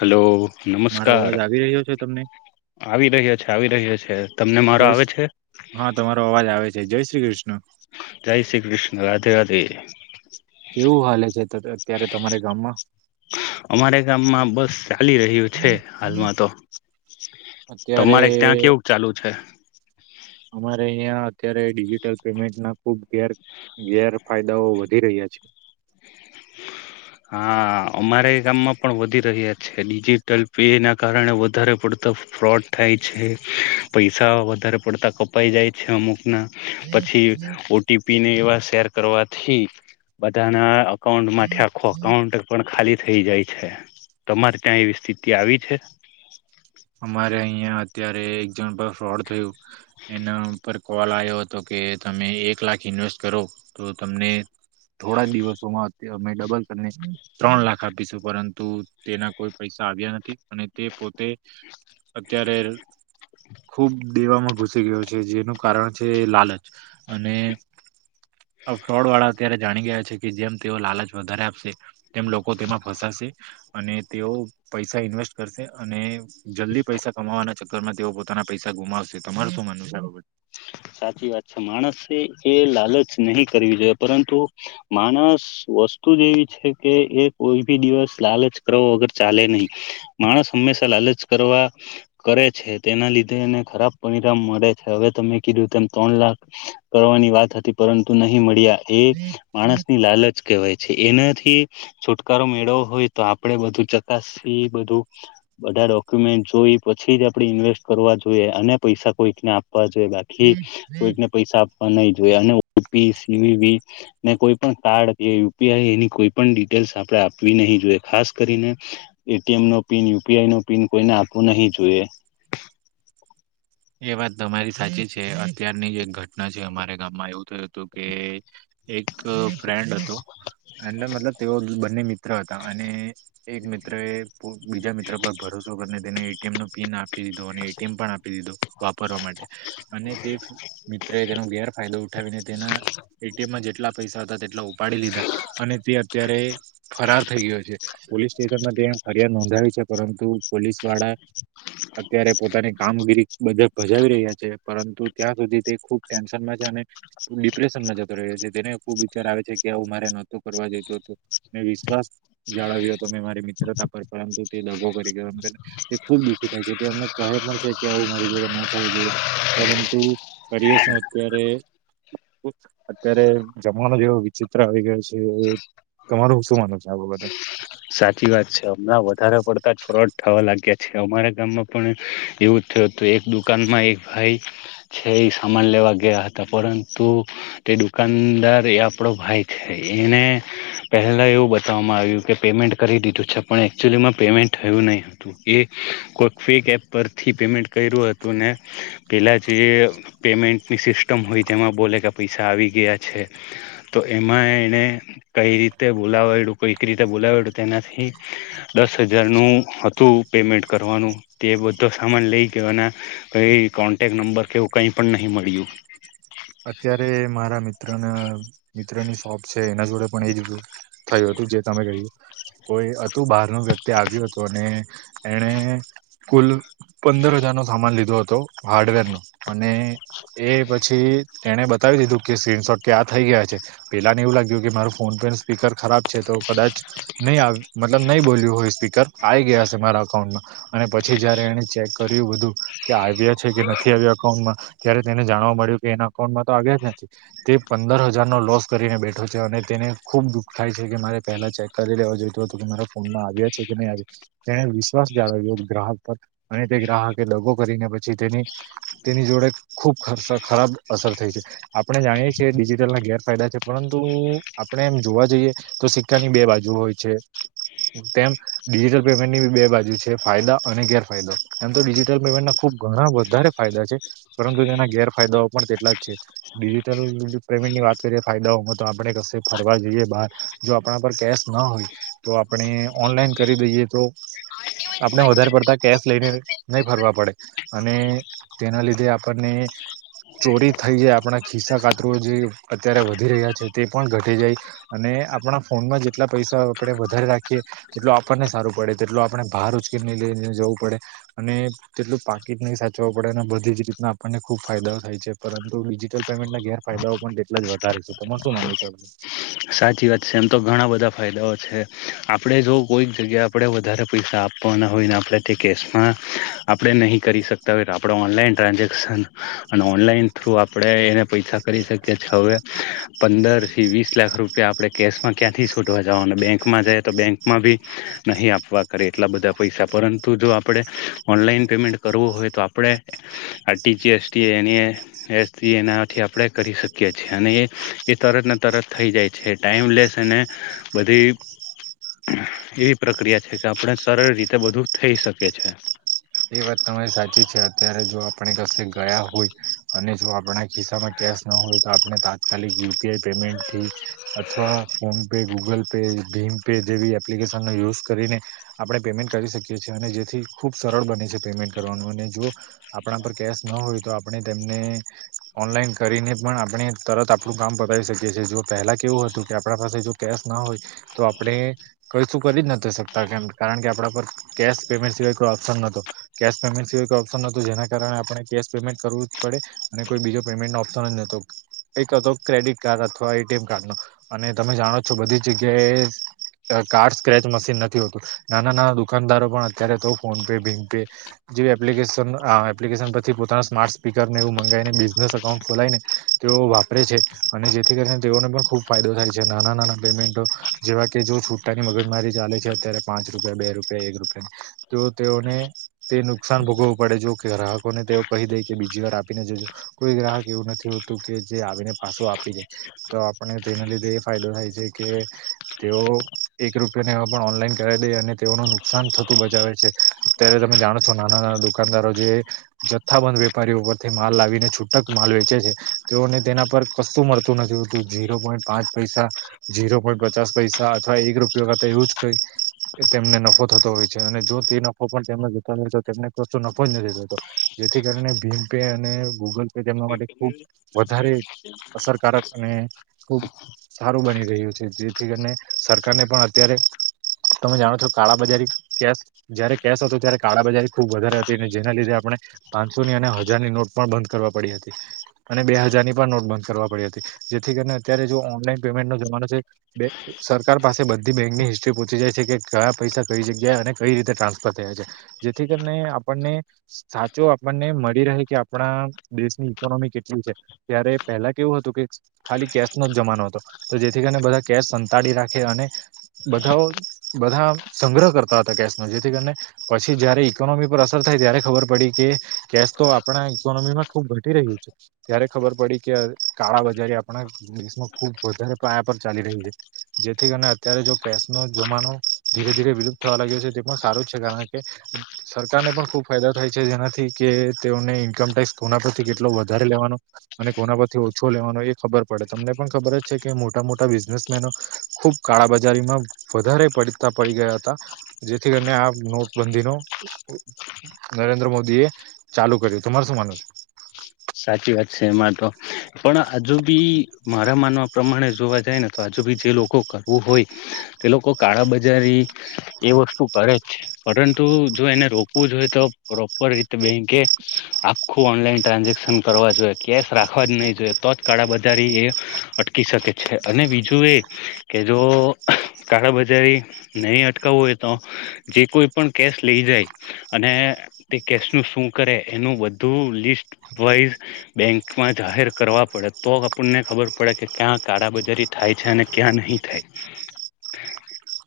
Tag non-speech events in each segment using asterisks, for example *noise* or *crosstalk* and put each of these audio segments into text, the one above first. Hello મારો અવાજ નમસ્કાર આવી રહ્યો છે તમને આવી રહ્યા છે આવી રહ્યા છે. તમને મારો જય સ આવે છે હા તમારો અવાજ આવે છે જય શ્રી કૃષ્ણ. જય શ્રી કૃષ્ણ રાધે રાધે. કેવું હાલે છે અત્યારે તમારા ગામમાં. અમારે ગામમાં બસ ચાલી રહ્યું છે હાલમાં તો. અત્યારે તમારે ત્યાં કેવું ચાલુ છે? અમારે અહીંયા અત્યારે ડિજિટલ પેમેન્ટના ખુબ ગેર ગેરફાયદાઓ વધી રહ્યા છે. હા અમારે ગામમાં પણ વધી રહ્ય ડિજિટલ પે ના કારણે વધારે પડતા ફ્રોડ થાય છે પૈસા વ ધારે પડતા કપાઈ જાય છે અમુક ના પછી ઓટી પીને એવા શેર કરવાથી બધાના અ કાઉન્ટમાંથી આખો અકાઉન્ટ પણ ખાલી થઈ જાય છે તમારે ત્યાં એવી સ્થિતિ આવી છે. અહિયા અત્યારે એક જણ ફ્રોડ થયું એના ઉપર કોલ આવ્યો હતો કે તમે લાખ ઇન્વેસ્ટ કરો તો તમને થોડા દિવસોમાં અમે ડબલ કરીને ત્રણ લાખ આપીશું પરંતુ તેના કોઈ પૈસા આવ્યા નથી અને તે પોતે અત્યારે ખૂબ દેવામાં ઘુસી ગયો છે જેનું કારણ છે લાલચ અને ફ્રોડ વાળા અત્યારે જાણી ગયા છે કે જેમ તેઓ લાલચ વધારે આપશે તેમ લોકો તેમાં ફસાશે. અને તેઓ પૈસા ઇન્વેસ્ટ કરશે અને જલ્દી પૈસા કમાવાના ચક્કર માં તેઓ પોતાના પૈસા ગુમાવશે તમારે શું માનવનું છે આ બાબત. સાચી વાત છે માણસે એ લાલચ નહી કરવી જોઈએ પરંતુ માણસ વસ્તુ જ એવી છે કે એ કોઈ ભી દિવસ લાલચ કરો વગર ચાલે નહીં માણસ હંમે શા લાલચ કરવા કરે છે તેના લીધે એને ખરાબ પરિણામ મળે છે હવે તમે કીધું તેમ ત્રણ લાખ કરવાની વાત હતી પરંતુ નહી મળ્યા. એ માણસ ની લાલચ કેવાય છે એનાથી થી છુટકારો મેળવો હોય તો આપડે બધું ચકાસ બધું બધા ડોક્યુમેન્ટ જોઈ પછી જ આપડે ઇન્વેસ્ટ કરવા જોઈએ અને પૈસા કોઈકને આપવા જો થી બાબતે? કોઈકને પૈસા આપવા નહીં. ઓપી સીવી ને કોઈ પણ કાર્ડ કે યુપીઆઈ એની કોઈ પણ ડિટેલ્સ આપડા આપવી નહી જોઈ ખાસ કરીને એટીએમ નો પિન યુપીઆઈ નો પિન કોઈને આપવું નહી જોઈએ. *inaudible* એ વાત તમારી સાચી છે અત્યારની જે એક ઘટના છે અમારા ગામમાં એવું થયું હતું કે એક ફ્રેન્ડ હતો. એ મતલબ તેઓ બંને મિત્ર હતા અને એક મિત્ર એ બીજા મિત્ર પર ભરો સો કરી લીધો ને એટીએમનો પિન આપી દીધો અને એટીએમ પણ આપી દીધો. વાપરવા માટે અને તે મિત્ર એ તેનો ગેરફાયદો ઉઠાવીને તેના એટીએમમાં જેટલા પૈસા તેટલા ઉપાડી લીધા અને તે અત્યારે ફરાર થઈ ગયો છે પોલીસ સ્ટેશન ફરિયાદ નોંધાવી છે પરંતુ પોલીસ વાળા અત્યારે પોતાની કામગીરી બધા ભજાવી રહ્યા છે પરંતુ ત્યાં સુધી તે ખુબ ટેન્શનમાં છે અને ડિપ્રેશનમાં જતો રહ્યો તેને ખુબ વિચાર આવે છે કે આવું મારે નોતુ કરવા જઈતો હતો મેં વિશ્વાસ જાણવ્યો હતો મે મિત્રતા પર પરંતુ તે દભો કરી તે ખુબ દુઃખી થાય છે તેમને કહે પણ છે કે આવું મારી જોડે ના થવું જોઈએ પરંતુ કરીએ શું અત્યારે અત્યારે જમાનો જેવો વિચિત્ર આવી ગયો છે તમારું શું માનો છે આ વગરે સાચી વાત છે હમણાં વધારે પડતા જ ફ્રોડ થવા લાગ્યા છે અમારા ગામમાં પણ એવું તો એક દુકાનમાં એક ભાઈ છે એ સામાન લેવા ગયા હતા પરંતુ દુકાનદાર એ આપડો ભાઈ છે એને પહેલા એવું બતાવવામાં આવ્યું કે પેમેન્ટ કરી દીધું છે પણ એકચ્યુઅલીમાં પેમેન્ટ થયું નહીં હતું એ કોઈ ફેક એપ પરથી પેમેન્ટ કર્યું હતું ને પેલા જે પેમેન્ટની સિસ્ટમ હોય જેમાં બોલે કે પૈસા આવી ગયા છે તો એમાં એને કઈ રીતે બોલાવ્યો હતો તેનાથી દસ હજારનું હતું પેમેન્ટ કરવાનું તે બધું સામાન લઈ જવાના કઈ કોન્ટેક્ટ નંબર કેવું કઈ પણ નહી મળ્યું અત્યારે મારા મિત્રની શોપ છે એના જોડે પણ એ બધુ થયું હતું જે તમે કહ્યું કોઈ હતું બહાર ન વ્યક્તિ આવ્યું હતું અને એને કુલ પંદર હજાર નો સામાન લીધો હતો હાર્ડવેર નો અને એ પછી તેણે બતાવી દીધું કે સ્ક્રીનશોટ કે આ થઈ ગયા છે પેલા ને એવું લાગ્યું કે માર ફોન પણ સ્પીકર ખરાબ છે. તો કદાચ નહી મતલ નહી બોલ્યું હોય સ્પીકર આય ગયા હશે મારા અકાઉન્ટમાં અને પછી તારે એને ચેક કર્યું બધું કે આવ્યા છે કે નથી આવ્યા અકાઉન્ટમાં ત્યારે તેને જાણવા મળ્યું કે એના ફોન માં તો આવ્યા જ નથી તે પંદર હજાર નો લોસ કરીને બેઠો છે અને તેને ખુબ દુઃખ થાય છે કે મારે પહેલા ચેક કરી લેવા જોઈતું હતુંકે મારા ફોનમાં આવ્યા છે કે નહી આય તેને વિશ્વાસ જાળવ્યો ગ્રાહક પર અને તે ગ્રાહકે દગો કરીને પછી તેની તેની જોડે ખૂબ ખર્ ખરાબ અસર થઈ છે આપણે જાણીએ છીએ ડિજિટલ ના ગેરફાયદા છે પરંતુ આપણે એમ જોવા જઈએ તો તો સિક્કા ની બે બાજુ હોય છે. તેમ ડિજિટલ પેમેન્ટની બે બાજુ છે ફાયદા અને ગેરફાયદો એમ તો ડિજિટલ પેમેન્ટ ખુબ ઘણા વધારે ફાયદા છે પરંતુ તેના ગેરફાયદાઓ પણ તેટલા જ છે ડિજિટલ પેમેન્ટની વાત કરીએ ફાયદાઓમાં તો આપણે કશે ફરવા જઈએ બહાર જો આપણા પર કેશ ના હોય તો આપણે ઓનલાઈન કરી દઈએ તો આપણે વધારે પડતા કેશ લઈને નહી ફરવા પડે અને તેના લીધે આપણને *inaudible* ચોરી થઈ જાય આપણા ખિસ્સા કાતરો જે અત્યારે વધી રહ્યા છે તે પણ ઘટી જાય અને આપણા ફોનમાં જેટલા પૈસા આપણે વધારે રાખીએ તેટલો આપણને સારું પડે તેટલો આપણે ભાર ઉચકે નઈ લઈ જવું પડે અને તેટલું પાકીટ ને એ સાચવું પડે અને બધી જ રીતના આપણને ખુબ ફાયદા થાય છે. પરંતુ ડિજિટલ પેમેન્ટના ગેરફાયદાઓ પણ તેટલા જ વધારે છે. તમાર શું માનવું છે? સાચી વાત સે એમ તો ઘણા બધા ફાયદાઓ છે આપડે જો કોઈક જગ્યા આપડે વધારે પૈસા આપ ના હોયને આપણે તે કેશમાં આપણે નહીં કરી શકતા હોય તો આપડે ઓનલાઈન ટ્રાન્ઝેક્શન અને ઓનલાઈન થ્રુ આપણે એને પૈસા કરી શકીએ છીએ હવે પંદર થી વીસ લાખ રૂ પિયા આપણે કેશમાં ક્યાંથી શુધવા જાાવાનું બેંકમાં જાય તો બેંકમાં ભી નહીં આપવા કરે એટલા બધા પૈસા પરંતુ જો આપણે ઓનલાઈન પેમેન્ટ કરવું હોય તો આપણે આરટીજીએસટી *unintelligible* એનાથી આપણેે કરી શકીએ છીએ અને એ તરત ને તરત થઈ જાય છે. ટાઈમલેસ અને બધી એવી પ્રક્રિયા છે કે આપણે સરળ રીતે બધું થઈ શકીએ છે. એ વાત તમારી સાચી છે અત્યારે જો આપણે કસે ગયા હોય અને જો આપણા ખિસ્સામાં કેશ ન હોય તો આપણે તાત્કાલિક યુપીઆઈ પેમેન્ટથી અથવા ફોન પે ગૂગલ પે ભીમ પે જેવી એપ્લિકેશન નો યુઝ કરીને આપણે પેમેન્ટ કરી શકીએ છીએ અને જેથી ખૂબ સરળ બની શકે પેમેન્ટ કરવાનું અને જો આપણા પર કેશ ન હોય તો આપણે તેમને ઓનલાઇન કરીને પણ આપણે તરત આપણું કામ બતાવી શકીએ છીએ જો પહેલા કેવું હતું કે આપણા પાસે જો કેશ ના હોય તો આપણે કઈ શું કરી જ નથી શકતા કેમ કારણ કે આપણા પર કેશ પેમેન્ટ સિવાય કોઈ ઓ પ્શન નતો કેશ પેમેન્ટ સિવાય કોઈ ઓપ્શન નતું જેના કારણે આપણે કેશ પેમેન્ટ કરવું જ પડે અને કોઈ બીજો પેમે ન્ટનો ઓપ્શન જ નતો એક હતો ક્રેડિટ કાર્ડ અથવા એટીએમ કાર્ડ અને તમે જાણો છો બધી જગ્યા એ કાર્ડ સ્ક્રેચ મશીન નથી હોતું નાના નાના દુકાનદારો પણ અત્યારે તો ફોનપે ભીમપે જે એપ્લિકેશન અ એપ્લિકેશન પરથી પોતાના સ્પીકર ને એવું મંગાવીને બિઝ નેસ અકાઉન્ટ ખોલાઈને તેઓ વાપરે છે અને જેથી કરીને તેઓને પણ ખૂબ ફાયદો થાય છે નાના નાના પેમેન્ટ જેવા કે જો છુટાની મગજમારી ચાલે છે અત્યારે પાંચ રૂપિયા બે રૂપિયા એક રૂપિયા તો તેઓને તે નુકસાન ભોગવું પડે જો કે ગ્રાહકોને તેઓ કહી દે કે બીજી વાર આપીને જજો કોઈ ગ્રાહક એવું નથી હોતું કે જે આવીને પાછું આપી જાય તો આપણે તેના લીધે એ ફાયદો થાય છે કે તે ઓ એક રૂપિયાને એવા પણ ઓનલાઈન કરાવી દે અને તેઓનું નુકસાન થતું બચાવે છે. અત્યારે તમે જાણો છો નાના નાના દુકાનદારો જે જથ્થાબંધ વેપારીઓ પરથી માલ લાવીને છૂટક માલ વેચે છે તેઓને તેના પર કશું મળતું નથી હોતું ઝીરો પોઈન્ટ પાંચ પૈસા ઝીરો પોઈન્ટ પચાસ પૈસા અથવા એક રૂપિિયા કરતા એવું જ ક તેમને નફો થતો હોય છે અને જો તે નફો પણ તેમને *unintelligible* નફો જ નથી થતો જેથી કરને ભીમ પે અને ગૂગલ પે તેમના માટે ખુબ વધારે અસરકારક અને ખુબ સારું બની રહ્યું છે જેથી કરીને સરકારને પણ અત્યારે તમે જાણો છો કાળા બજારી કેશ જયારે કેશ હતો ત્યારે કાળા બજારી ખુબ વધારે હતી અને જેના લીધે આપણે પાંસોની અને હજારની નોટ પણ બંધ કરવા બે હજારની પણ નોટ બંધ કરવા પડી હતી જેથી કરીને અત્યારે જો ઓનલાન પેમેન્ટ નો જમાનો. સરકાર પાસે બધી બેંકની હિસ્ટ્રી પહોચી જાય છે કે કયા પૈસા કઈ જગ્યાએ અને કઈ રીતે ટ્રાન્સફર થયા છે જેથી કરીને આપણને સાચો આપણને મળી રહે કે આપણા દેશની ઇકોનોમી કેટલી છે ત્યારે પહેલા કેવું હતું કે ખાલી કેશ નો જ જમાનો હતો તો જેથી કરી. બધા કેશ સંતાડી રાખે અને બધા બધા સંગ્રહ કરતા હતા કે. જેથી કરીને પછી જયારે ઈકોનોમી પર અસર થાય ત્યારે ખબર પડી કે કેશ તો આપણા ઈકોનોમીમાં ઘ રહ છે ત્યારે ખબર પડી કે કાળા બજારી આપ દેશમાં ખબ વધારે. ચાલી રહી છે જેથી કરી અત્યારે જો કેશ નો જમાનો ધીરે ધીરે વિલુપ્ત થવા લાગ્યો છે. સારું છે કારણ કે સરકારને પણ ખુબ ફાયદો થાય છે જેનાથી કે તેઓને ઈન્કમ ટેક્સ ખબ કોના પરથી કેટલો વધારે લેવાનો અને કોના પરથી ઓછો લેવાનો એ ખબર પડે તમને પણ ખબર જ છે કે મોટા. મોટા બિઝનેસમેનો ખુબ કાળાબજારીમાં વધારે પડતા પડી ગયા હતા. જેથી કરીને આ નોટબંધી ન નરેન્દ્ર મોદી એ ચાલુ કર્યું તમારે શું માનું છે. *inaudible* સાચી વાત છે એમાં તો પણ આજુ બી મારા માનવા પ્રમાણે જોવા જાય ને તો આજુ જે લોકો કરવું હોય તે લોકો કાળા બજારી એ વસ્તુ કરે. પરંતુ જો એને રોકવું જોઈએ તો પ્રોપર રીતે બેંકે આખું ઓનલાઈન ટ્રાન્ઝેક કરવા જોએ કેસ રાખવા જ નહીં જોઈએ તો જ કાળા બજારી એ અટકી શકે છે અને બીજું કે જો કાળાબજારી નહી અટકાવવું હોય તો જે કોઈ પણ કેશ લઈ જાય અને તે કેશનું શું કરે એનું બધું લિસ્ટ વાઈઝ બેંકમાં જાહેર કરવા પડે તો આપણને ખબર પડે કે ક્યાં કાબજારી થાય થાય છે અને ક્યાં નહી થાય *inaudible*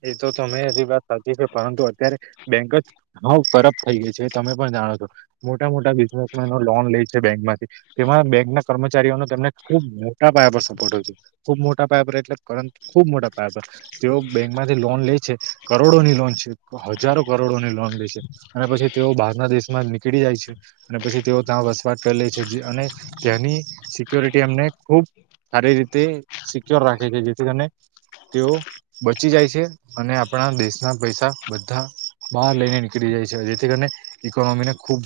એ તો તમે એજી વાત સાચી છે પરંતુ અત્યારે બેંક જ બ ખરબ થઈ ગઈ છે તમે પણ. મોટા મોટા બિઝનેસમે લોન લ છે બેંકમાંથી તેમાં બેંક ના કર્મચારીઓને ખબ મોટા પયા પર સપોર્ટય ખુબ મોટા પયા પર એટલે કર ખુબ મોટા પયા પર જે બેક માંથી લોન લે છે કરોડો ની લોન છે હજારો કરોડો ની લોન લે છે અને પછી તેઓ બારના. દેશમાં નીકળી જાય છે અને પછી તેઓ ત્યાં વસવાટ કરી લે છે અને તેની સિક્યોરિટી એમ. ખ સારી રીતે સિક્યોર રાખે છે જેથી કરી તેઓ પચી જાય છે અને આપણા દેશના પૈસા બધા બહાર લઈને નીકળી જાય છે જેથી કરીને ઈકોનોમી ને ખુબ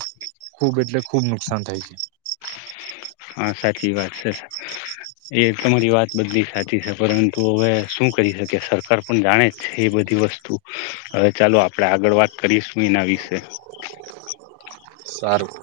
ખૂબ એટલે ખુબ નુકસાન થાય છે. હા સાચી વાત છે. એ તમારી વાત બધલી સાચી છે પરંતુ હવે શું કરી શકે સરકાર પણ જાણે જ છે એ બધી વસ્તુ હવે ચાલો આપડે આગળ વાત કરીશું એના વિશે સારું.